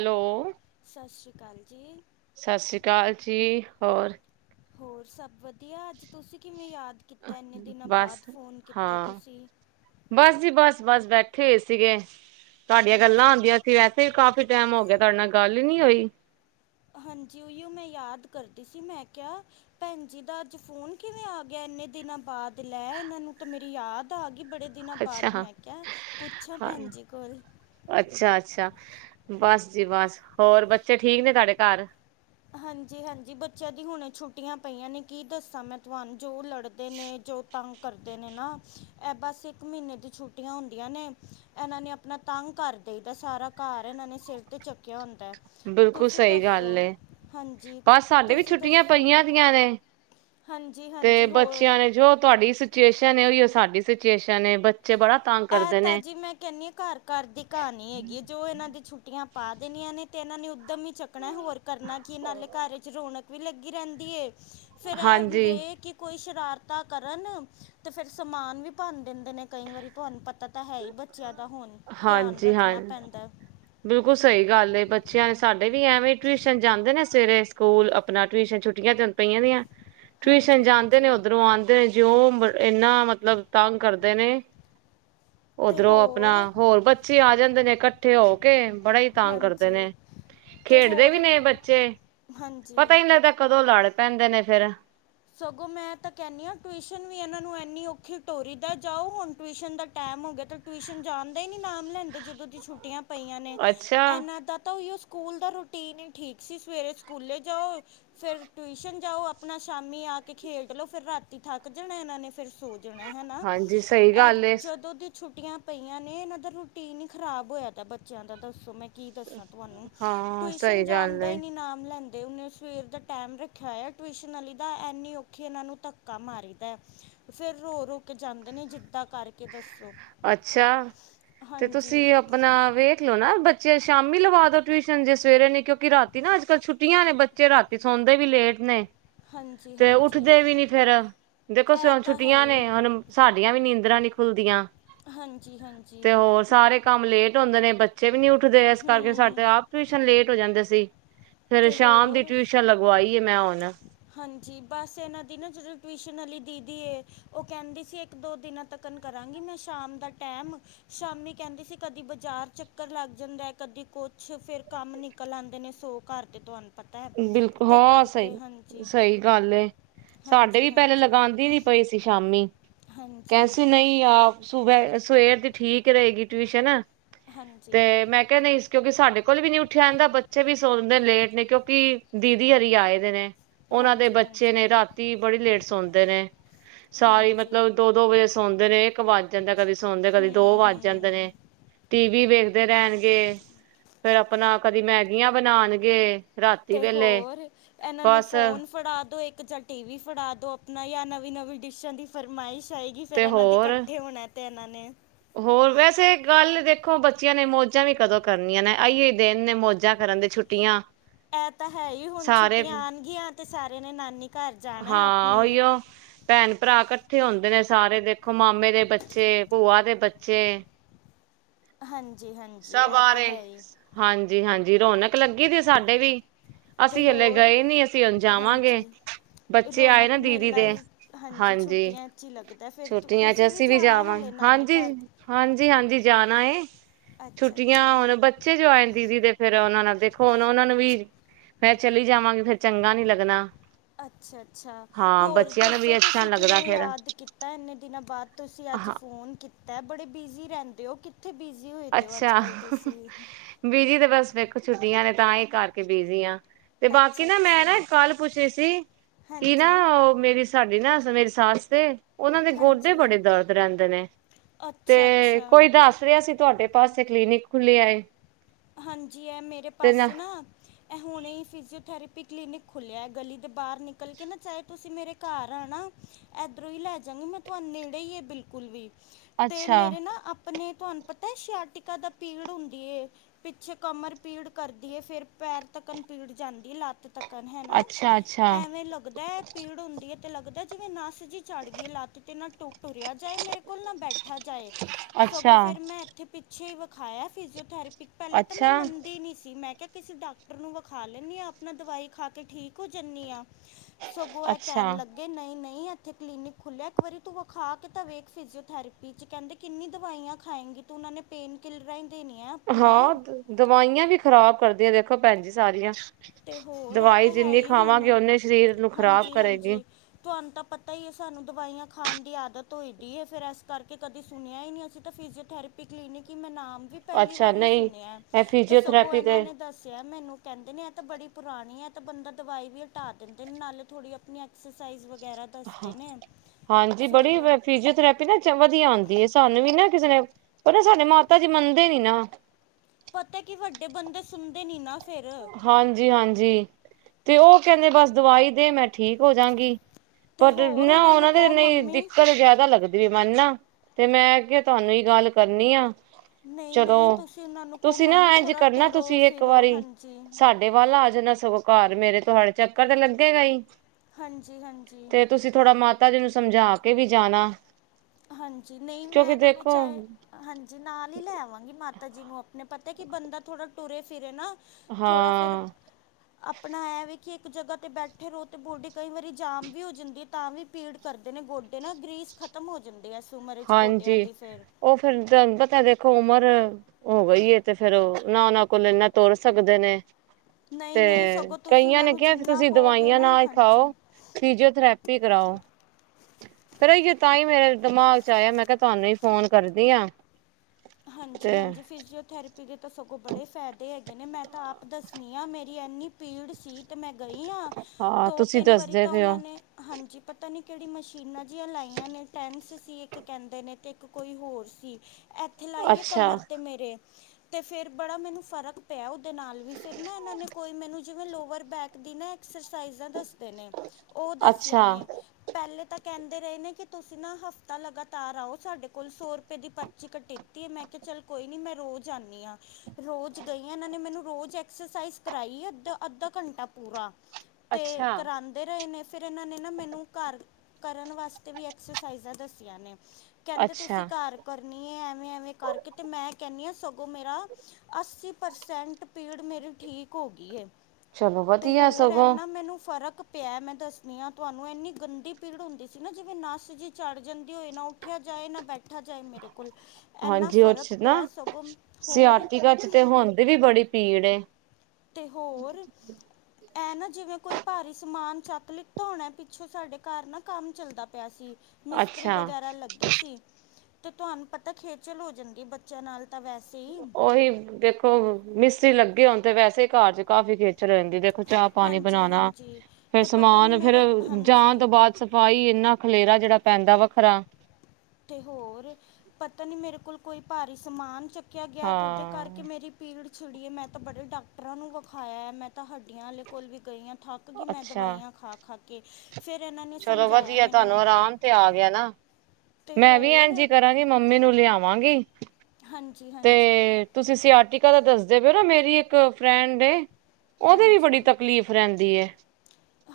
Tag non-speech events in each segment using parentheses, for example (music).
Hello ਸਤਿ ਸ਼੍ਰੀ ਅਕਾਲ ਜੀ। ਸ ਸ਼੍ਰੀ ਕਾਲ ਜੀ ਹੋਰ। ਹੋਰ ਸਭ ਵਧੀਆ ਅੱਜ ਤੁਸੀਂ ਕਿਵੇਂ ਯਾਦ ਕੀਤਾ ਇੰਨੇ ਦਿਨਾਂ ਬਸ ਬਾਅਦ ਫ਼ੋਨ ਕੀਤਾ ਹਾਂ, ਤੁਸੀਂ। ਬਸ ਜੀ ਬਸ ਬਸ ਬੈਠੇ ਸੀਗੇ ਤੁਹਾਡੀਆਂ ਗੱਲਾਂ ਹਾਂਜੀ, ਹੁੰਦੀਆਂ ਤੇ ਵੈਸੇ ਵੀ ਕਾਫੀ ਟਾਈਮ ਹੋ ਗਿਆ ਤੁਹਾਡੇ ਨਾਲ ਗੱਲ ਹੀ ਨੀ ਹੋਈ। ਹਾਂਜੀ ਉਹੀਓ ਮੈਂ ਯਾਦ ਕਰਦੀ ਸੀ। ਮੈਂ ਕਿਹਾ। ਭੈਨਜੀ ਦਾ ਅੱਜ ਫੋਨ ਕਿਵੇਂ ਆ ਗਿਆ ਹੈ। ਇੰਨੇ ਦਿਨਾਂ ਬਾਅਦ ਲੈ ਇਹਨਾਂ ਨੂੰ ਤਾਂ ਮੇਰੀ ਯਾਦ ਆ ਗਈ ਬੜੇ ਦਿਨਾਂ ਅੱਛਾ ਬਾਅਦ ਹਾਂ। ਮੈਂ ਕਿਹਾ ਪੁੱਛਾਂ ਹਾਂ, ਭੈਣ ਜੀ ਕੋਲ। ਅੱਛਾ ਅੱਛਾ ਬਸ ਜੀ ਬਸ ਹੋਰ ਬੱਚੇ ਠੀਕ ਨੇ ਤੁਹਾਡੇ ਘਰ। ਹਾਂਜੀ ਹਾਂਜੀ ਬੱਚਿਆਂ ਦੀ ਹੁਣੇ ਛੁੱਟੀਆਂ ਪਈਆਂ ਨੇ ਕੀ ਦੱਸਾਂ ਮੈਂ। ਤੁਹਾਨੂੰ ਜੋ ਲੜਦੇ ਨੇ ਜੋ ਤੰਗ ਕਰਦੇ ਨੇ ਨਾ ਐਹ ਬਸ ਇੱਕ ਮਹੀਨੇ ਦੀ ਛੁੱਟੀਆਂ ਹੁੰਦੀਆਂ ਨੇ ਐਹਨਾਂ ਨੇ ਆਪਣਾ ਤੰਗ ਕਰ ਦੇਈਦਾ ਸਾਰਾ ਘਰ ਇਹਨਾਂ ਨੇ ਸਿਰ ਤੇ ਚੱਕਿਆ ਹੁੰ ਬਿਲਕੁਲ ਸਹੀ ਗੱਲ ਹਾਂਜੀ ਬਸ ਸਾਡੇ ਵੀ ਤੁਸੀਂ ਛੁੱਟੀਆਂ ਦੱਸੋ ਪਈਆਂ ਦਿਆਂ ਨੇ। ਹਾਂਜੀ ਤੇ ਹਾਂਜੀ ਹੋਰ ਬੱਚਿਆਂ ਨੇ ਜੋ ਤੁਹਾਡੀ ਸ ਸਿਚੁਏਸ਼ਨ ਉਹੀ ਸਾਡੀ ਸਿਚੁਏਸ਼ਨ ਹੈ। ਬੱਚੇ ਬੜਾ ਤੰਗ ਐਹ ਕਰਦੇ ਤਾਂ ਨੇ। ਜੀ ਮੈਂ ਕਹਿੰਨੀ ਹਾਂ ਘਰ ਘਰ ਦੀ ਕਹਾਣੀ ਹੈਗੀ ਹੈ। ਜੋ ਇਹਨਾਂ ਦੀ ਛੁੱਟੀਆਂ ਪਾ ਦੇਣੀਆਂ ਨੇ। ਤੇ ਇਹਨਾਂ ਨੇ ਉੱਦਮ ਹੀ ਚੱਕਣਾ ਹੋਰ ਕਰਨਾ ਕੀ ਨਾਲੇ ਘਰ ਚ ਰੌਣਕ ਵੀ ਲੱਗੀ ਰਹਿੰਦੀ ਏ ਫਿਰ ਆ ਵੈ ਹਾਂਜੀ, ਨੇ ਕਿ (unintelligible) ਕੋਈ ਸ਼ਰਾਰਤਾਂ ਕਰਨ ਤੇ ਫੇਰ ਸਮਾਨ ਵੀ ਭੰਨ ਦਿੰਦੇ ਨੇ ਕਈ ਵਾਰੀ ਤੁਹਾਨੂੰ ਪਤਾ ਤਾਂ ਤਾਂ ਹੈ ਹੀ ਬੱਚਿਆਂ ਦਾ ਹੁਣ ਧਿਆਨ ਹਾਂਜੀ ਹਾਂ ਰੱਖਣਾ ਪੈਂਦਾ ਐ ਬਿਲਕੁਲ ਸਹੀ ਗੱਲ ਏ ਬੱਚਿਆਂ ਨੇ ਸਾਡੇ ਵੀ ਐਵੇਂ ਟਿਊਸ਼ਨ ਜਾਂਦੇ ਨੇ ਸਵੇਰੇ ਸਕੂਲ ਆਪਣਾ ਟਿਊਸ਼ਨ ਛੁੱਟੀਆਂ ਪਈਆਂ ਦੀਆਂ। ਟਿਊਸ਼ਨ ਹਾਂਜੀ ਜਾਂਦੇ ਨੇ, ਹਾਂਜੀ ਉੱਧਰੋਂ ਆਉਂਦੇ ਨੇ ਜਿ ਉਹ ਇਨਾ ਮਤਲਬ ਤੰਗ ਕਰਦੇ ਨੇ। ਤੇ ਓਧਰੋਂ ਆਪਣਾ ਹੋਰ ਹੋਰ ਬੱਚੇ ਆ ਜਾਂਦੇ ਨੇ ਇਕੱਠੇ ਹੋ ਬੜਾ ਹੀ ਤੰਗ ਕਰਦੇ ਹਾਂਜੀ ਨੇ ਤੇ ਖੇਡਦੇ ਵੀ ਹੋਰ ਨੇ ਬੱਚੇ ਹਾਂਜੀ ਪਤਾ ਹੀ ਲੱਗਦਾ ਕਦੋਂ ਲੜ ਪੈਂਦੇ ਨੇ ਫੇਰ ਸਗੋਂ ਮੈਂ ਤਾਂ ਕਹਿੰਦੀ ਹਾਂ ਟਿਊਸ਼ਨ ਵੀ ਇਹਨਾਂ ਨੂੰ ਇੰਨੀ ਔਖੀ ਟੋਰੀ ਦਾ ਜਾਓ ਹੁਣ ਟਿਊਸ਼ਨ ਦਾ ਟਾਈਮ ਹੋ ਗਿਆ ਤਾਂ ਟਿਊਸ਼ਨ ਜਾਣ ਦਾ ਹੀ ਨੀ ਨਾਮ ਲੈਂਦੇ ਜਦੋਂ ਦੀ ਛੁੱਟੀਆਂ ਪਈਆਂ ਨੇ ਅੱਛਾ ਇਨਾ ਦਾ ਤਾਂ ਉਹੀ ਸਕੂਲ ਦਾ ਰੂਟੀਨ ਹੀ ਠੀਕ ਸੀ ਸਵੇਰੇ ਸਕੂਲੇ ਜਾਓ ਫਿਰ ਟਿਊਸ਼ਨ ਜਾਓ ਆਪਣਾ ਸ਼ਾਮੀ ਆ ਕੇ ਖੇਡ ਲੋ। ਫਿਰ ਰਾਤੀ ਥੱਕ ਜਾਣਾ ਇਹਨਾਂ ਨੇ, ਫਿਰ ਸੌ। ਜਾਣਾ ਹੈ ਨਾ ਹਾਂਜੀ ਸਹੀ ਐ ਗੱਲ ਏ ਜਦੋਂ ਦੀ ਛੁੱਟੀਆਂ। ਪਈਆਂ ਨੇ ਇਹਨਾਂ ਦਾ ਰੂਟੀਨ ਹੀ ਖ਼ਰਾਬ ਹੋਇਆ ਬੱਚਿਆਂ ਦਾ ਦੱਸੋ ਮੈਨੂੰ। ਕੀ ਦੱਸਾਂ ਤੁਹਾਨੂੰ, ਹਾਂ ਸਹੀ ਟਿਊਸ਼ਨ ਜਾਣ ਗੱਲ ਦਾ ਏ ਹੀ ਨਹੀਂ ਨਾਂ ਲੈਂਦੇ। ਦੇ ਉਹਨੇ ਸਵੇਰ ਦਾ ਟਾਈਮ ਰੱਖਿਆ ਹੋਇਆ ਟਿਊਸ਼ਨ ਵਾਲੀ ਦਾ ਐੰਨੀ ਔਖੀ ਇਹਨਾਂ ਨੂੰ ਧੱਕਾ ਮਾਰੀ ਦਾ। ਫੇਰ ਰੋ ਰੋ ਕੇ ਜਾਂਦੇ ਨੇ ਜਿੱਦਾਂ ਕਰਕੇ। ਅੱਛਾ ਤੇ ਹਾਂਜੀ ਤੁਸੀਂ ਆਪਣਾ ਵੇਖ ਲੋ ਨਾ ਬੱਚੇ ਸ਼ਾਮੀ ਲਵਾ ਦੋ ਟਿਊਸ਼ਨ ਜੇ ਸਵੇਰੇ ਨੇ ਕਿਉਂਕਿ ਰਾਤੀ ਨਾ ਅੱਜ ਕੱਲ੍ਹ ਛੁੱਟੀ। ਛੁਟੀਆਂ ਨੇ ਬੱਚੇ ਰਾਤੀ ਸੌਦੇ ਵੀ ਲੇਟ ਨੇ। ਹਾਂਜੀ ਤੇ ਹਾਂਜੀ ਉੱਠਦੇ ਵੀ ਨੀ ਫੇਰ, ਦੇਖੋ ਇਹ ਤਾਂ ਹੈ ਛੁੱਟੀਆਂ ਨੇ ਹੀ ਹੁਣ ਸਾਡੀਆਂ ਵੀ ਨੀਂਦਰਾਂ ਨੀ ਖੁੱਲਦੀਆਂ। ਹਾਂਜੀ- ਹਾਂਜੀ। ਤੇ ਹੋਰ ਸਾਰੇ ਕੰਮ ਲੇਟ ਹੁੰਦੇ ਨੇ ਬੱਚੇ ਵੀ ਨੀ ਉੱਠਦੇ, ਇਸ ਕਰਕੇ ਸਾਡੇ ਹੂੰ ਆਪ। ਟਿਊਸ਼ਨ ਲੇਟ ਹੋ ਜਾਂਦੇ ਸੀ ਫੇਰ ਅਤੇ ਸ਼ਾਮ ਦੀ ਹੋਰ ਟਿਊਸ਼ਨ ਲਗਵਾਈ ਹੈ ਮੈਂ ਹੁਣ ਹਾਂਜੀ, ਬਸ ਇਹਨਾਂ ਦੀ ਨਾ ਜਦੋਂ ਟਿਊਸ਼ਨ ਵਾਲੀ ਦੀਦੀ ਏ, ਉਹ ਕਹਿੰਦੀ ਸੀ ਇੱਕ ਦੋ ਦਿਨਾਂ- ਤੱਕਣ ਕਰਾਂਗੀ ਮੈਂ ਸ਼ਾਮ ਦਾ ਟਾਈਮ ਸ਼ਾਮੀ ਕਹਿੰਦੀ ਸੀ ਕਦੀ ਬਾਜ਼ਾਰ ਚੱਕਰ ਲੱਗ ਜਾਂਦਾ ਕਦੀ ਕੁਛ ਫਿਰ ਕੰਮ ਨੀ ਲ ਆਉਂਦੇ ਨੇ ਸੋ ਘਰ ਤੇ ਤੁਹਾਨੂੰ ਪਤਾ ਹੈ ਬਿਲਕੁਲ ਤੇ ਹਾਂ ਸਹੀ ਕਰਕੇ ਹਾਂ ਸਹੀ ਗੱਲ ਆ, ਸਾਡੇ ਵੀ ਪਹਿਲੇ ਹਾਂਜੀ ਲਗਾਉਂਦੀ ਨੀ ਪਈ ਸੀ ਸ਼ਾਮੀ ਹਾਂਜੀ ਹਾਂਜੀ ਕੈਸੀ ਨਹੀਂ ਆ ਸੁਬ ਸਵੇਰ ਦੀ ਠੀਕ ਰਹੇਗੀ ਟਿਊਸ਼ਨ ਤੇ ਹਾਂਜੀ ਮੈਂ ਕਿਹਾ ਨਹੀਂ ਕਿਉਂਕਿ ਸਾਡੇ ਕੋਲ ਵੀ ਨੀ ਉੱਠਿਆ ਜਾਂਦਾ ਬੱਚੇ ਵੀ ਸੋਦੇ ਨੇ ਲੇਟ ਨੇ ਕਿਉਂਕਿ ਦੀਦੀ ਹਰੀ ਆਏ ਦੇ ਨੇ ਉਹਨਾਂ ਦੇ ਬੱਚੇ ਹਾਂਜੀ ਨੇ ਰਾਤੀ ਬੜੀ ਲੇਟ ਸੌਦੇ ਨੇ। ਸਾਰੀ ਹਾਂਜੀ ਮਤਲਬ ਦੋ -ਦੋ ਵਜੇ ਸੌਦੇ ਰਹੇ ਇੱਕ ਵੱਜ ਜਾਂਦਾ ਕਦੀ ਸੌਦੇ ਕਦੀ ਦੋ ਹੂੰ ਵੱਜ ਜਾਂਦੇ ਹੂੰ ਨੇ। ਟੀ ਵੀ ਵੇਖਦੇ ਰਹਿਣਗੇ ਫੇਰ ਆਪਣਾ ਕਦੀ ਮੈਗੀਆਂ ਬਣਾਉਣਗੇ। ਰਾਤੀ ਤੇ ਵੇਲੇ ਹੋਰ ਇਹਨਾਂ ਨੂੰ ਬਸ ਫੋਨ ਫੜਾ ਦੋ ਇੱਕ ਜ ਟੀ ਵੀ ਫੜਾ ਦਿਉ ਆਪਣਾ ਜਾਂ ਨਵੀਂ- ਨਵੀਂ ਡਿਸ਼ਾਂ ਦੀ ਫਰਮਾਇਸ਼ ਆਏਗੀ ਫਿਰ ਤੇ ਇਹਨਾਂ ਦੇ ਹੋਰ ਇਕੱਠੇ ਹੋਣਾ। ਤੇ ਇਹਨਾ ਨੇ ਹੋਰ ਵੈਸੇ ਗੱਲ ਦੇਖੋ ਬੱਚਿਆਂ ਨੇ ਮੌਜਾਂ ਵੀ ਕਦੋਂ ਕਰਨੀਆਂ ਨੇ ਅਈਓ ਦਿਨ ਨੇ ਮੌਜਾਂ ਕਰਨ ਦੇ ਛੁੱਟੀਆਂ ਇਹ ਤਾਂ ਹੈ ਹੀ ਹੁਣ ਸਾਰੇ ਛੁੱਟੀਆਂ ਆਉਣਗੀਆਂ ਤੇ ਸਾਰਿਆ ਨੇ ਨਾਨੀ ਘਰ ਜਾਣਾ ਹਾਂ ਆਪਣੇ ਉਹੀਓ ਭੈਣ -ਭਰਾ ਇਕੱਠੇ ਹੁੰਦੇ ਨੇ ਸਾਰੇ ਦੇਖੋ ਮਾਮੇ ਦੇ ਬੱਚੇ, ਭੂਆ ਦੇ ਬੱਚੇ ਹਾਂਜੀ -ਹਾਂਜੀ ਸਭ ਇਹ ਆ ਤਾਂ ਰਹੇ ਹੈ ਹੀ। ਹਾਂਜੀ -ਹਾਂਜੀ ਰੌਣਕ ਲੱਗੀ ਸੀ ਸਾਡੇ ਵੀ ਤੇ ਅਸੀਂ ਹਲੇ ਹੋਰ ਗਏ ਨੀ ਅਸੀਂ ਹੁਣ ਜਾਵਾਂਗੇ ਹਾਂਜੀ ਬੱਚੇ ਆਏ ਰੌਣਕ ਨਾ ਦੀਦੀ ਮੇਲਾ ਦੇ, ਹੀ ਹਾਂਜੀ, ਛੁੱਟੀਆਂ 'ਚ ਹੀ ਲੱਗਦਾ ਫਿਰ ਤੁ ਛੁੱਟੀਆਂ ਚ ਤੁਸੀਂ ਅਸੀਂ ਵੀ ਜਾਣਾ ਜਾਵਾਂਗੇ ਹਾਲੇ ਹਾਂ। ਨਾਨੀ ਘਰ ਹਾਂਜੀ- ਹਾਂਜੀ ਜਾਣਾ ਅੱਛਾ ਛੁੱਟੀਆਂ ਅੱਛਾ ਹੁਣ ਬ ਬੱਚੇ ਆਏ ਜੌ ਦੀਦੀ ਤੇ ਫੇਰ ਉਹਨਾਂ ਨਾਲ ਦੇਖੋ ਹੁਣ ਉਹਨਾਂ ਨੂੰ ਵੀ। ਮੈਂ ਚਲੀ ਜਾਵਾਂਗੀ ਫੇਰ ਚੰਗਾ ਨਹੀਂ ਲੱਗਣਾ। ਅੱਛਾ- ਅੱਛਾ। ਹਾਂ ਹੋਰ ਬੱਚਿਆਂ ਨੂੰ ਦੱਸੋ ਵੀ ਅੱਛਾ ਤੁਸੀਂ ਨੀ ਲੱਗਦਾ ਕਿਵੇਂ ਫੇਰ ਯਾਦ ਕੀਤਾ ਇੰਨੇ ਦਿਨਾਂ ਬਾਅਦ ਤੁਸੀਂ ਅੱਜ ਹਾਂ ਫੋਨ ਕੀਤਾ। ਬੜੇ ਬਿਜ਼ੀ ਰਹਿੰਦੇ ਹੋ ਕਿੱਥੇ ਬਿਜ਼ੀ ਹੋਏ ਤੇ ਹੋ ਅੱਜ ਕੱਲ ਤੁਸੀਂ ਬੀਜੀ ਤਾਂ ਬਸ ਵੇਖੋ ਛੁੱਟੀਆਂ ਨੇ ਤਾਂ ਹੀ ਘਰ ਚ ਬੀਜੀ ਆ ਤੇ ਬਾਕੀ ਅੱਛਾ ਨਾ ਮੈਂ ਨਾ ਅੱਛਾ ਕੱਲ ਪੁੱਛੀ ਸੀ ਕਿ ਨਾ ਹਾਂਜੀ ਉਹ ਮੇਰੀ ਸਾਡੀ ਨਾ ਮੇਰੀ ਸਸ ਦੇ ਉਹਨਾਂ ਦੇ ਗੋਡੇ ਹਾਂਜੀ ਬੜੇ ਦਰਦ ਰਹਿੰਦੇ ਨੇ ਤੇ ਅੱਛਾ ਅੱਛਾ ਕੋਈ ਦੱਸ ਰਿਹਾ ਸੀ ਤੁਹਾਡੇ ਪਾਸੇ ਕਲੀਨਿਕ ਖੁੱਲਿਆ ਹੈ ਹਾਂਜੀ ਹੈ ਮੇਰੇ ਪਾਸੇ ਨਾ ਇਹ ਹੁਣੇ ਹੀ ਫਿਜੀਓਥੈਰੇਪੀ ਕਲੀਨਿਕ ਖੁੱਲਿਆ ਹੈ, ਗਲੀ ਦੇ ਬਾਹਰ ਨਿਕਲ ਕੇ ਨਾ ਚਾਹੇ ਤੁਸੀਂ ਮੇਰੇ ਘਰ ਆਨਾ ਇਧਰੋਂ ਹੀ ਲੈ ਜਾਗੀ, ਮੈਂ ਤੁਹਾਨੂੰ ਨੇੜੇ ਹੀ ਹੈ ਬਿਲਕੁਲ ਤੇ ਅੱਛਾ, ਮੇਰੇ ਨਾ ਆਪਣੇ ਤੁਹਾਨੂੰ ਪਤਾ ਹੈ, ਸ਼ਿਆਟਿਕਾ ਦਾ ਪੀੜ ਹੁੰਦੀ ਹੈ ਪਿੱਛੇ ਕਮਰ ਪੀੜ ਕਰਦੀ ਹੈ, ਫਿਰ ਪੈਰ ਤੱਕਣ ਪੀੜ ਜਾਂਦੀ ਲੱਤ ਤੱਕਣ ਹੈਨਾ ਅੱਛਾ, ਅੱਛਾ, ਐਵੇਂ ਲੱਗਦਾ। ਪੀੜ ਹੁੰਦੀ ਹੈ, ਤੇ ਲੱਗਦਾ ਜਿਵੇਂ ਨਾਸ ਜਿਹੀ ਚੜ ਗਈ ਏ ਲੱਤ ਤੇ ਨਾ ਟ ਤੁਰਿਆ ਜਾਏ ਮੇਰੇ ਕੋਲ ਨਾ ਬੈਠ। ਬੈਠਾ ਜਾਏ ਸਗੋਂ, ਅੱਛਾ, ਫਿਰ ਮੈਂ ਇੱਥੇ ਪਿੱਛੇ ਹੀ ਵਿਖਾਇਆ ਫਿਜੀਓਥੈਰੇਪੀ ਪਹਿਲੇ ਤਾਂ ਮੈਂ ਅੱਛਾ, ਮੰਨਦੀ ਹੀ ਨਹੀਂ ਸੀ ਮੈਂ ਕਿਹਾ ਕਿਸੇ ਡਾਕ ਟਰ ਨੂੰ ਵਿਖਾ ਲੈਂਦੀ ਹਾਂ ਆਪਣਾ ਦਵਾਈ ਖਾ ਕੇ ਠੀਕ ਹੋ ਜਾਂਦੀ ਹਾਂ, ਸਗੋਂ ਇਹ ਕਹਿਣ ਅੱਛਾ। ਲਗੇ ਨਹੀਂ, ਨਹੀਂ ਇੱਥੇ ਕਲੀਨਿਕ ਖੁੱਲਿਆ ਇੱਕ ਵਾਰੀ ਤੂੰ ਵਿਖਾ ਕੇ ਤਾਂ ਵੇਖ ਫਿਜ਼ਓਥੈਰੇਪੀ ਚ ਕਹਿੰਦੇ ਕਿੰਨੀ ਦਵਾਈਆਂ ਖਾਏਗੀ ਤੂੰ ਉਹਨਾਂ ਨੇ ਪੇਨ ਕਿਲਰਾਂ ਹੀ ਦੇਣੀਆਂ ਆਪਣੀਆਂ ਹਾਂ ਦਵਾਈਆਂ ਵੀ ਖ਼ਰਾਬ ਕਰਦੀਆਂ ਦੇਖੋ, ਭੈਣ ਜੀ ਸਾਰੀਆਂ ਅਤੇ ਹੋਰ ਇਹ ਦਵਾਈ ਤਾਂ ਹੈ ਜਿੰਨੀ ਹੀ ਖਾਵਾਂਗੇ, ਹੁਣ ਓਨੇ ਸਰੀਰ ਨੂੰ ਖ਼ਰਾਬ ਹਾਂਜੀ ਕਰੇਗੀ ਹਾਂਜੀ ਤੁਹਾਨੂੰ ਤਾਂ ਪਤਾ ਹੀ ਹੈ ਸਾਨੂੰ ਦਵਾਈਆਂ ਖਾਣ ਦੀ ਆਦਤ ਹੋਏ ਦੀ ਹੈ, ਫੇਰ ਇਸ ਕਰਕੇ ਕਦੇ ਸੁਣਿਆ ਹੀ ਨਹੀਂ ਅਸੀਂ ਤਾਂ ਫਿਜ਼ੀਓਥੈਰੇਪੀ ਕਲੀਨਿਕ ਹੀ ਮਨਾ ਵੀ ਪਹਿਲੀ ਅੱਛਾ ਵਾਰੀ ਨਹੀਂ ਸੁਣਿਆ ਮੈਂ ਤੇ ਸਗੋਂ, ਫਿਜੀਓਥੈਰੇਪੀ ਇਹਨਾਂ ਤੇ ਨੇ ਦੱਸਿਆ ਮੈਨੂੰ ਕਹਿੰਦੇ ਨੇ ਤਾਂ ਬੜੀ ਪੁਰਾਣੀ ਹੈ, ਤਾਂ ਬੰਦਾ ਦਵਾਈ ਵੀ ਹਟਾ ਦਿੰਦੇ ਨੇ ਨਾਲੇ ਥੋੜੀ ਆਪਣੀ ਐਕਸਰਸਾਈਜ਼ ਵਗੈਰਾ ਦੱਸਦੇ ਨੇ ਹਾਂਜੀ ਬੜੀ ਫਿਰ ਫਿਜੀਓਥੈਰਪੀ ਨਾ ਵਧੀਆ ਆਉਂਦੀ ਹੈ, ਸਾਨੂੰ ਵੀ ਨਾ ਕਿਸੇ ਨੇ ਪਤਾ ਨਾ ਸਾਡੇ ਮਾਤਾ ਜੀ ਮੰਨਦੇ ਹੀ ਨਈ ਨਾ ਪਤਾ ਕੀ ਵੱਡੇ ਬੰਦੇ ਸੁਣਦੇ ਨੀ ਨਾ ਫ਼ਿਰ ਹਾਂਜੀ-ਹਾਂਜੀ ਤੇ ਉਹ ਕਹਿੰਦੇ ਬਸ ਦਵਾਈ ਦੇ ਮੈ ਠੀਕ ਹੋ ਜਾਂਗੀ, ਤੇ ਪਰ ਹੋਰ ਨਾ ਨੂੰ ਉਹਨਾਂ ਦੇ ਕਹੋ ਨਹੀਂ ਮੰਮੀ ਦਿੱਕਤ ਜਿਆਦਾ ਲੱਗਦੀ ਵੀ ਮੰਨਾ ਤੇ ਮੈਂ ਕਿਹਾ, ਤੁਹਾਨੂੰ ਹੀ ਗੱਲ ਕਰਨੀ ਆ ਨਹੀਂ, ਚਲੋ ਨਹੀਂ ਤੁਸੀਂ ਉਹਨਾਂ ਨੂੰ ਕਹੋ, ਤੁਸੀਂ ਨਾ ਮੰਮੀ ਇੰਝ ਥੋੜਾ ਕਰਨਾ ਟੁਰੋ ਤੁਸੀਂ ਇੱਕ ਫਿਰੋ ਵਾਰੀ ਹਾਂਜੀ ਸਾਡੇ ਵੱਲ ਆ ਜਾਣਾ ਸਗੋਂ, ਘਰ ਮੇਰੇ ਤੋਂਹਾਡੇ ਚੱਕਰ ਤੇ ਲੱਗੇਗਾ ਹੀ ਹਾਂਜੀ-ਹਾਂਜੀ, ਤੇ ਤੁਸੀਂ ਥੋੜਾ ਮਾਤਾ ਜੀ ਨੂੰ ਸਮਝਾ ਕੇ ਵੀ ਜਾਣਾ ਹਾਂਜੀ, ਨਹੀਂ ਮੈਂ ਕਿਉਂਕਿ ਇਹਨਾਂ ਨੂੰ ਦੇਖੋ ਚਾਹੇ ਹਾਂਜੀ ਨਾਲ ਹੀ ਲੈ ਆਵਾਂਗੀ, ਮਾਤਾ ਜੀ ਨੂੰ ਆਪਣੇ ਪਤਾ ਕਿ ਬੰਦਾ ਥੋੜਾ ਟੁਰੇ ਫਿਰੇ ਨਾ ਥੋੜਾ ਫਿਰ ਹਾਂ ਆਪਣਾ ਇਹ ਵੀ ਕਿ ਇੱਕ ਜਗ੍ਹਾ 'ਤੇ ਬੈਠੇ ਰਹੋ, ਅਤੇ ਬੋਡੀ ਕਈ ਵਾਰੀ ਜਾਮ ਵੀ ਹੋ ਜਾਂਦੀ ਹੈ ਤਾਂ ਵੀ ਪੀੜ ਕਰਦੇ ਨੇ ਗੋਡੇ ਨਾ ਗਰੀਸ ਖ਼ਤਮ ਹੋ ਜਾਂਦੇ ਹੈ, ਇਸ ਉਮਰ ਵਿੱਚ ਗੋਡਿਆਂ ਹਾਂਜੀ ਦੀ ਫਿਰ ਉਹ ਫਿਰ ਪਤਾ ਦੇਖੋ ਉਮਰ ਹੋ ਗਈ ਏ, ਤੇ ਫਿਰ ਉਹ ਨਾ ਉਹਨਾਂ ਕੋਲ ਇਨਾ ਤੋੁਰ ਸਕਦੇ ਨੇ ਨਹੀਂ ਤੇ ਨਹੀਂ ਸਗੋਂ ਤੁਸੀਂ ਕਈਆਂ ਉਹਨਾਂ ਨੇ ਨੂੰ ਕਿਹਾ ਸੀ, ਜਿੰਨਾ ਤੁਸੀਂ ਕਹੋਗੇ ਦਵਾਈਆਂ ਨਾ ਹੀ ਖਾਓ ਹਾਂਜੀ ਫਿਜੀਓਥਰੇਪੀ ਕਰਾਓ, ਫਿਰਹੀਏ ਤਾਂ ਹੀ ਮੇਰੇ ਦਿਮਾਗ ਚਾਯਾਂ ਮੈਂ ਕਿਹਾ ਤੁਹਾਨੂੰ ਹੀ ਫੋਨ ਕਰਦੀ ਹਾਂ ਹਾਂਜੀ-ਹਾਂਜੀ ਫਿਜੀਓਥੈਰੇਪੀ ਏਦੇ ਤਾਂ ਸਗੋਂ ਬੜੇ ਫਾਇਦੇ ਹੈਗੇ, ਨੇ ਮੈਂ ਤਾਂ ਆਪ ਦੱਸਦੀ ਹਾਂ ਮੇਰੀ ਇੰਨੀ ਪੀੜ ਸੀ ਤੇ ਮੈਂ ਗਈ, ਹਾਂ ਹਾਂ ਦੋ ਤੁਸੀਂ ਤਿੰਨ ਵਾਰੀ ਦੱਸਦੇ ਤਾਂ ਪਏ ਉਹਨਾਂ ਹੋ ਨੇ ਹਾਂਜੀ ਪਤਾ ਨਹੀਂ ਕਿਹੜੀ ਮਸ਼ੀਨਾਂ ਜਿਹੀਆਂ ਲਾਈਆਂ ਨੇ ਟੈਨਸ ਸੀ, ਇੱਕ ਕਹਿੰਦੇ ਨੇ ਤੇ ਇੱਕ ਕੋਈ ਹੋਰ ਸੀ। ਇੱਥੇ ਲਾਈਏ ਅੱਛਾ ਕਮਰ ਤੇ ਮੇਰੇ। ਤੇ ਫੇਰ ਬੜਾ ਮੈਨੂੰ ਫਰਕ ਪਿਆ ਹੈ। ਉਹਦੇ ਨਾਲ ਵੀ ਫੇਰ ਨਾ ਇਹਨਾਂ ਨੇ ਕੋਈ ਮੈਨੂੰ ਜਿਵੇਂ ਲੋਵਰ ਬੈਕ। ਦੀ ਨਾ ਐਕਸਰਸਾਈਜ਼ਾਂ ਦੱਸਦੇ ਨੇ ਉਹ ਅੱਛਾ ਦੱਸੀਆਂ ਨੇ। ਪਹਿਲੇ ਤਾਂ ਕਹਿੰਦੇ ਰਹੇ, ਨੇ ਕਿ ਤੁਸੀਂ ਨਾ ਹਫ਼ਤਾ ਲਗਾਤਾਰ ਆਓ, ਸਾਡੇ ਕੋਲ ਸੌ ਰੁਪਏ ਦੀ ਪਰਚੀ ਕੱਟੀ। ਅਤੇ ਮੈਂ ਕਿਹਾ ਚੱਲ ਕੋਈ ਨਹੀਂ ਮੈਂ ਰੋਜ਼ ਆਉਂਦੀ ਹਾਂ। ਰੋਜ਼ ਗਈ, ਇਹਨਾਂ ਨੇ ਮੈਨੂੰ ਰੋਜ਼ ਐਕਸਰਸਾਈਜ਼ ਕਰਾਈ ਅੱਧਾ ਅੱਧਾ ਘੰਟਾ ਪੂਰਾ। ਤੇ ਅੱਛਾ ਕਰਾਉਂਦੇ ਰਹੇ ਨੇ, ਫਿਰ ਇਹਨਾਂ ਨੇ ਨਾ ਮੈਨੂੰ ਘਰ। ਕਰਨ ਵਾਸਤੇ ਵੀ ਐਕਸਰਸਾਈਜ਼ਾਂ ਦੱਸੀਆਂ ਨੇ, ਕਹਿੰਦੇ ਤੁਸੀਂ ਅੱਛਾ ਘਰ ਕਰਨੀ ਹੈ ਐਵੇਂ। ਕਰਕੇ ਤੇ ਮੈਂ ਕਹਿੰਦੀ ਹਾਂ ਸਗੋਂ ਮੇਰਾ। ਅੱਸੀ ਪਰਸੈਂਟ ਪੀੜ ਮੇਰੀ ਠੀਕ ਹੋ ਗਈ ਹੈ। ਚਲੋ ਤੇ ਵਧੀਆ ਹੋਰ ਸਗੋਂ ਇਨਾਂ ਮੈਨੂੰ ਫ਼ਰਕ। ਪਿਆ ਮੈਂ ਦੱਸਦੀ ਹਾਂ ਤੁਹਾਨੂੰ ਇੰਨੀ ਗੰਦੀ ਪੀੜ ਹੁੰਦੀ ਸੀ। ਨਾ ਜਿਵੇਂ ਨੱਸ ਜਿਹੀ ਚੜ੍ਹ ਜਾਂਦੀ ਹੋਏ ਨਾ ਉਹ। ਉਠਾਇਆ ਜਾਏ ਨਾ ਬੈਠਾ ਜਾਏ ਮੇਰੇ ਕੋਲ ਇਨਾ ਹਾਂਜੀ ਉਹ ਫ਼ਰਕ ਪਿਆ ਸਗੋਂ ਹੋਰ ਵਸੇ ਤੇ ਹੁਣਦੀ ਵੀ ਬੜੀ ਪੀੜ ਏ ਅਤੇ ਹੋਰ ਇਹ ਨਾ ਜਿਵੇਂ ਕੋਈ ਭਾਰੀ ਸਮਾਨ ਚਕ ਲੀਤਾ ਹੋਣਾ ਪਿੱਛੋਂ ਸਾਡੇ ਘਰ ਨਾ ਕੰਮ ਚੱਲਦਾ ਪਿਆ ਸੀ ਮਿਸਤਰੀ ਅੱਛਾ ਵਗੈਰਾ ਲੱਗੇ ਸੀ ਤੇ ਤੁਹਾਨੂੰ ਪਤਾ ਖੇਚਲ ਹੋ ਜਾਂਦੀ ਬੱਚਿਆਂ ਨਾਲ ਤਾਂ ਵੈਸੇ ਹੀ ਉਹੀ ਦੇਖੋ ਮਿਸਤਰੀ ਲੱਗੇ ਹੋਣ ਤੇ ਵੈਸੇ ਹੀ ਘਰ ਚ ਕਾਫੀ ਖੇਚਲ ਜਿੱਥੇ ਰਹਿੰਦੀ ਦੇਖੋ ਚਾਹ ਪਾਣੀ ਹਾਂਜੀ ਬਣਾਉਣਾ ਹਾਂਜੀ ਫੇਰ ਤੇ ਪਤਾ ਨਹੀਂ ਸਮਾਨ ਫੇਰ ਮੇਰੇ ਜਾਣ ਹਾਂਜੀ ਤੋਂ ਬਾਅਦ। ਸਫਾਈ ਇੰਨਾ ਖਲੇਰਾ ਜਿਹੜਾ ਪੈਂਦਾ ਵੱਖਰਾ। ਅਤੇ ਹੋਰ ਪਤਾ ਨਹੀਂ ਮੇਰੇ ਕੋਲ ਕੋਈ ਭਾਰੀ ਸਮਾਨ ਚੱਕਿਆ ਗਿਆ ਹੈ। ਤੇ ਉਹਦੇ ਕਰਕੇ ਹਾਂ ਮੇਰੀ। ਪੀੜ ਛਿੜੀਏ ਮੈਂ ਤਾਂ ਬੜੇ ਡਾਕਟਰਾਂ ਨੂੰ ਵਿਖਾਇਆ ਹੈ। ਮੈਂ ਤਾਂ ਹੱਡੀਆਂ ਵਾਲੇ ਕੋਲ ਵੀ ਗਈ ਹਾਂ ਥੱਕ। ਕਿਉਂਕਿ ਮੈਂ ਅੱਛਾ ਦਵਾਈਆਂ ਖਾ ਖਾ ਕੇ ਫੇਰ ਇਹਨਾਂ ਨੇ ਚਲੋ ਸਮਝਾਇਆ ਵਧੀਆ ਤੁਹਾਨੂੰ ਮੈਨੂੰ। ਆਰਾਮ ਤੇ ਆ ਗਿਆ ਨਾ ਤੇ ਮੈਂ ਵੀ ਹੋਰ ਇੰਝ ਹੀ ਕਰਾਂਗੀ। ਮੰਮੀ ਨੂੰ ਲਿਆਵਾਂਗੀ ਹਾਂਜੀ ਤੇ। ਹਾਂਜੀ ਤੁਸੀਂ ਸਿਆਟਿਕਾ ਦਾ ਦੱਸਦੇ ਪਏ ਹੋ ਨਾ ਮੇਰੀ ਇੱਕ ਫਰੈਂਡ ਹੈ। ਉਹਦੇ ਵੀ ਬੜੀ ਹਾਂਜੀ ਤਕਲੀਫ਼ ਰਹਿੰਦੀ ਹੈ।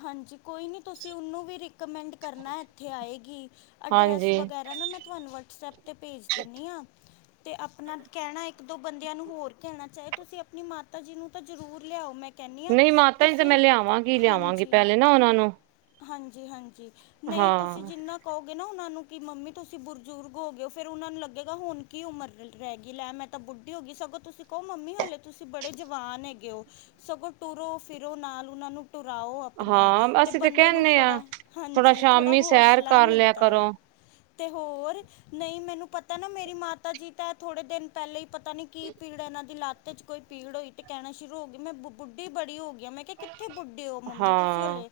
ਹਾਂਜੀ ਕੋਈ ਨਹੀਂ ਤੁਸੀਂ ਉਹਨੂੰ ਵੀ ਰਿਕਮੈਂਡ ਕਰਨਾ ਇੱਥੇ ਆਏਗੀ। ਅਡਰੈੱਸ ਹਾਂਜੀ ਵਗੈਰਾ ਨਾ ਮੈਂ ਤੁਹਾਨੂੰ ਵਟਸਐਪ 'ਤੇ ਭੇਜ ਦਿੰਦੀ ਹਾਂ। ਤੇ ਆਪਣਾ ਕਹਿਣਾ ਇੱਕ ਦੋ ਬੰਦਿਆਂ ਨੂੰ ਹੋਰ ਕਹਿਣਾ ਚਾਹੇ ਤੁਸੀਂ ਆਪਣੀ ਮਾਤਾ ਜੀ ਨੂੰ ਤਾਂ ਜ਼ਰੂਰ ਲਿਆਓ ਮੈਂ। ਕਹਿੰਦੀ ਹਾਂ ਨਹੀਂ ਮਾਤਾ ਜੀ ਤੇ ਤੁਸੀਂ ਮੈਂ ਲਿਆਵਾਂਗੀ ਲਿਆਵਾਂਗੀ ਹਾਂਜੀ ਪਹਿਲੇ ਨਾ ਉਹਨਾਂ ਨੂੰ। ਹਾਂਜੀ ਹਾਂਜੀ ਨਹੀਂ ਹਾਂ ਤੁਸੀਂ ਜਿੰਨਾ। ਕਹੋਗੇ ਨਾ ਉਹਨਾਂ ਨੂੰ ਕਿ ਮੰਮੀ ਤੁਸੀਂ ਬਜ਼ੁਰਗ ਹੋ ਗਏ ਹੋ ਫੇਰ ਉਹਨਾਂ ਨੂੰ ਲੱਗੇਗਾ ਹੁਣ ਕੀ ਉਮਰ ਰਹਿ ਗਈ ਲੈ ਮੈਂ। ਤਾਂ ਬੁੱਢੀ ਹੋ ਗਈ ਸਗੋਂ ਤੁਸੀਂ ਕਹੋ ਮੰਮੀ ਹਾਲੇ ਤੁਸੀਂ ਬੜੇ ਜਵਾਨ ਹੈਗੇ ਹੋ। ਸਗੋਂ ਤੁਰੋ ਫਿਰੋ ਨਾਲ ਉਹਨਾਂ ਨੂੰ ਟਰਾਓ। ਆਪਣੇ ਹਾਂ ਤੇ ਅਸੀਂ ਬੰਦੇ ਨੂੰ ਕਹਿੰਦੇ ਹਾਂ ਥੋੜ੍ਹਾ ਥੋੜਾ ਹਾਂਜੀ ਥੋੜ੍ਹਾ ਸ਼ਾਮੀ ਸੈਰ ਹੌਸਲਾ ਕਰ ਲਿਆ ਮਿਲਦਾ ਹੈ। ਕਰੋ ਤੇ ਹੋਰ। ਨਹੀਂ ਮੈਨੂੰ ਪਤਾ ਨਾ ਮੇਰੀ ਮਾਤਾ ਜੀ ਤਾਂ ਥੋੜੇ ਦਿਨ ਪਹਿਲੇ ਹੀ ਪਤਾ ਨੀ ਕੀ ਪੀੜ ਇਹਨਾਂ ਦੀ ਲੱਤ। 'ਚ ਕੋਈ ਪੀੜ ਹੋਈ ਤੇ ਕਹਿਣਾ ਸ਼ੁਰੂ ਹੋ ਗਈ ਮੈਂ ਬ ਬੁੱਢੀ ਬੜੀ ਹੋ ਗਈ ਹੈ। ਮੈਂ ਕਿਹਾ ਕਿੱਥੇ ਬੁੱਢੇ ਉਹ ਮੰਮੀ। ਤੁਸੀਂ ਹਾਂ ਹਲੇ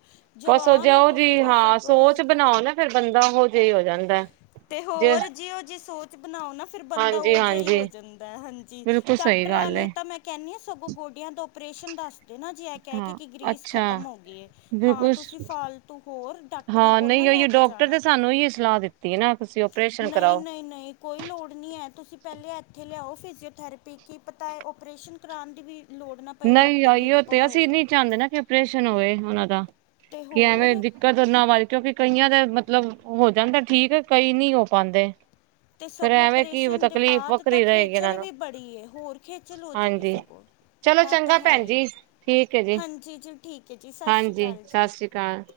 ਬਸ ਉਹ ਜਵਾਨ ਹੋ। ਜਾਓ ਤੁਸੀਂ ਜੀ ਤਾਂ ਹਾਂ ਸਗੋ। ਸੋਚ ਬਣਾਓ ਨਾ ਫਿਰ ਬੰਦਾ ਹੋ ਜਿਹੀ ਹੋ ਜਾਂਦਾ ਤੇ ਜੇ ਹੋਰ ਜੀ ਉਹ ਜੇ ਸੋਚ। ਬਣਾਓ ਨਾ ਫ਼ਿਰ ਬੰਦਾ ਹਾਂਜੀ ਉਹ ਜਿਹੀ ਹਾਂਜੀ ਹੋ ਜਾਂਦਾ ਹੈ। ਹਾਂਜੀ ਬਿਲਕੁਲ ਸਹੀ ਡਾਕਟਰਾਂ ਗੱਲ ਹੈ ਨਹੀਂ ਤਾਂ ਮੈਂ। ਕਹਿੰਦੇ ਹਾਂ। ਸਗੋਂ ਗੋਡਿਆਂ ਦਾ ਓਪਰੇਸ਼ਨ ਦੱਸ ਦੇ ਨਾ ਜੇ ਇਹ ਕਹਿ ਕੇ ਹਾਂ ਕਿ ਗ੍ਰਰੀਸ ਅੱਛਾ ਖਤਮ ਹੋ। ਹੁੰਦੀ ਹੈ। ਹਾਂ ਬਿਲਕੁਲ ਤੁਸੀਂ ਫਾਲਤੂ ਹੋਰ ਡਾਕਟਰਾਂ ਹਾਂ ਕੋਲ ਨਾ ਨਹੀਂ ਲੈ ਉਹੀ ਕੇ ਡਾਕਟਰ ਜਾਣਾ। ਸਾਨੂੰ ਹੀ ਸਲਾਹ ਦਿੱਤੀ ਤੇ ਨਾ ਤੁਸੀਂ ਓਪਰੇਸ਼ਨ ਨਹੀਂ ਕਰਾਓ। ਨਹੀਂ ਨਹੀਂ ਕੋਈ ਲੋੜ ਨਹੀਂ ਹੈ ਤੁਸੀਂ ਪਹਿਲੇ ਇੱਥੇ ਲਿਆ ਫਿਜੀਓਥੈਰੇਪੀ ਕਿ ਪਤਾ ਏ ਓਪਰੇਸ਼ਨ ਕਰਾਉਣ ਦੀ ਵੀ ਲੋੜ। ਨਾ ਪਏ ਰੱਬ ਨਹੀਂ ਦੀ ਆਈ ਉਹ ਕਿਰਪਾ ਤੇ ਅਸੀਂ ਹੋਏ ਨਹੀਂ ਚਾਹੁੰਦੇ ਨਾ ਕਿ ਓਪਰੇਸ਼ਨ ਹੋਏ ਉਹਨਾਂ ਦਾ ਤੇ ਕਿ ਹੋਰ ਐਵੇਂ। ਕਦਰ ਨਾ ਵਜ ਕਿਉਂਕਿ ਕਈਆਂ ਦਾ ਮਤਲਬ ਹੋ ਜਾਂਦਾ ਹੈ। ਠੀਕ ਕਈ ਨਹੀਂ ਹੋ ਪਾਉਂਦੇ। ਤੇ ਫੇਰ ਸਗੋਂ ਐਵੇ ਕਿ ਓਪਰੇਸ਼ਨ ਦੇ ਤਕਲੀਫ਼ ਬਾਅਦ ਤਾਂ ਵਖਰੀ ਰਹੇਗੀ ਇਹਨਾਂ ਖੇਚਲ ਨੂੰ ਵੀ ਬੜੀ ਏ ਹੋਰ ਖੇਚਲ ਹੋ ਜਾਏਗੀ ਹਾਂਜੀ ਸਗੋਂ ਚਲੋ ਇਹ ਤਾਂ ਚੰਗਾ ਹੈ ਭੈਣ ਹੀ ਜੀ ਠੀਕ ਹੈ। ਜੀ ਹਾਂਜੀ ਜੀ ਠੀਕ ਹੈ ਜੀ ਸਤਿ ਸ਼੍ਰੀ ਹਾਂਜੀ ਅਕਾਲ ਸਤਿ ਜੀ ਸ੍ਰੀ ਅਕਾਲ- - (inaudible)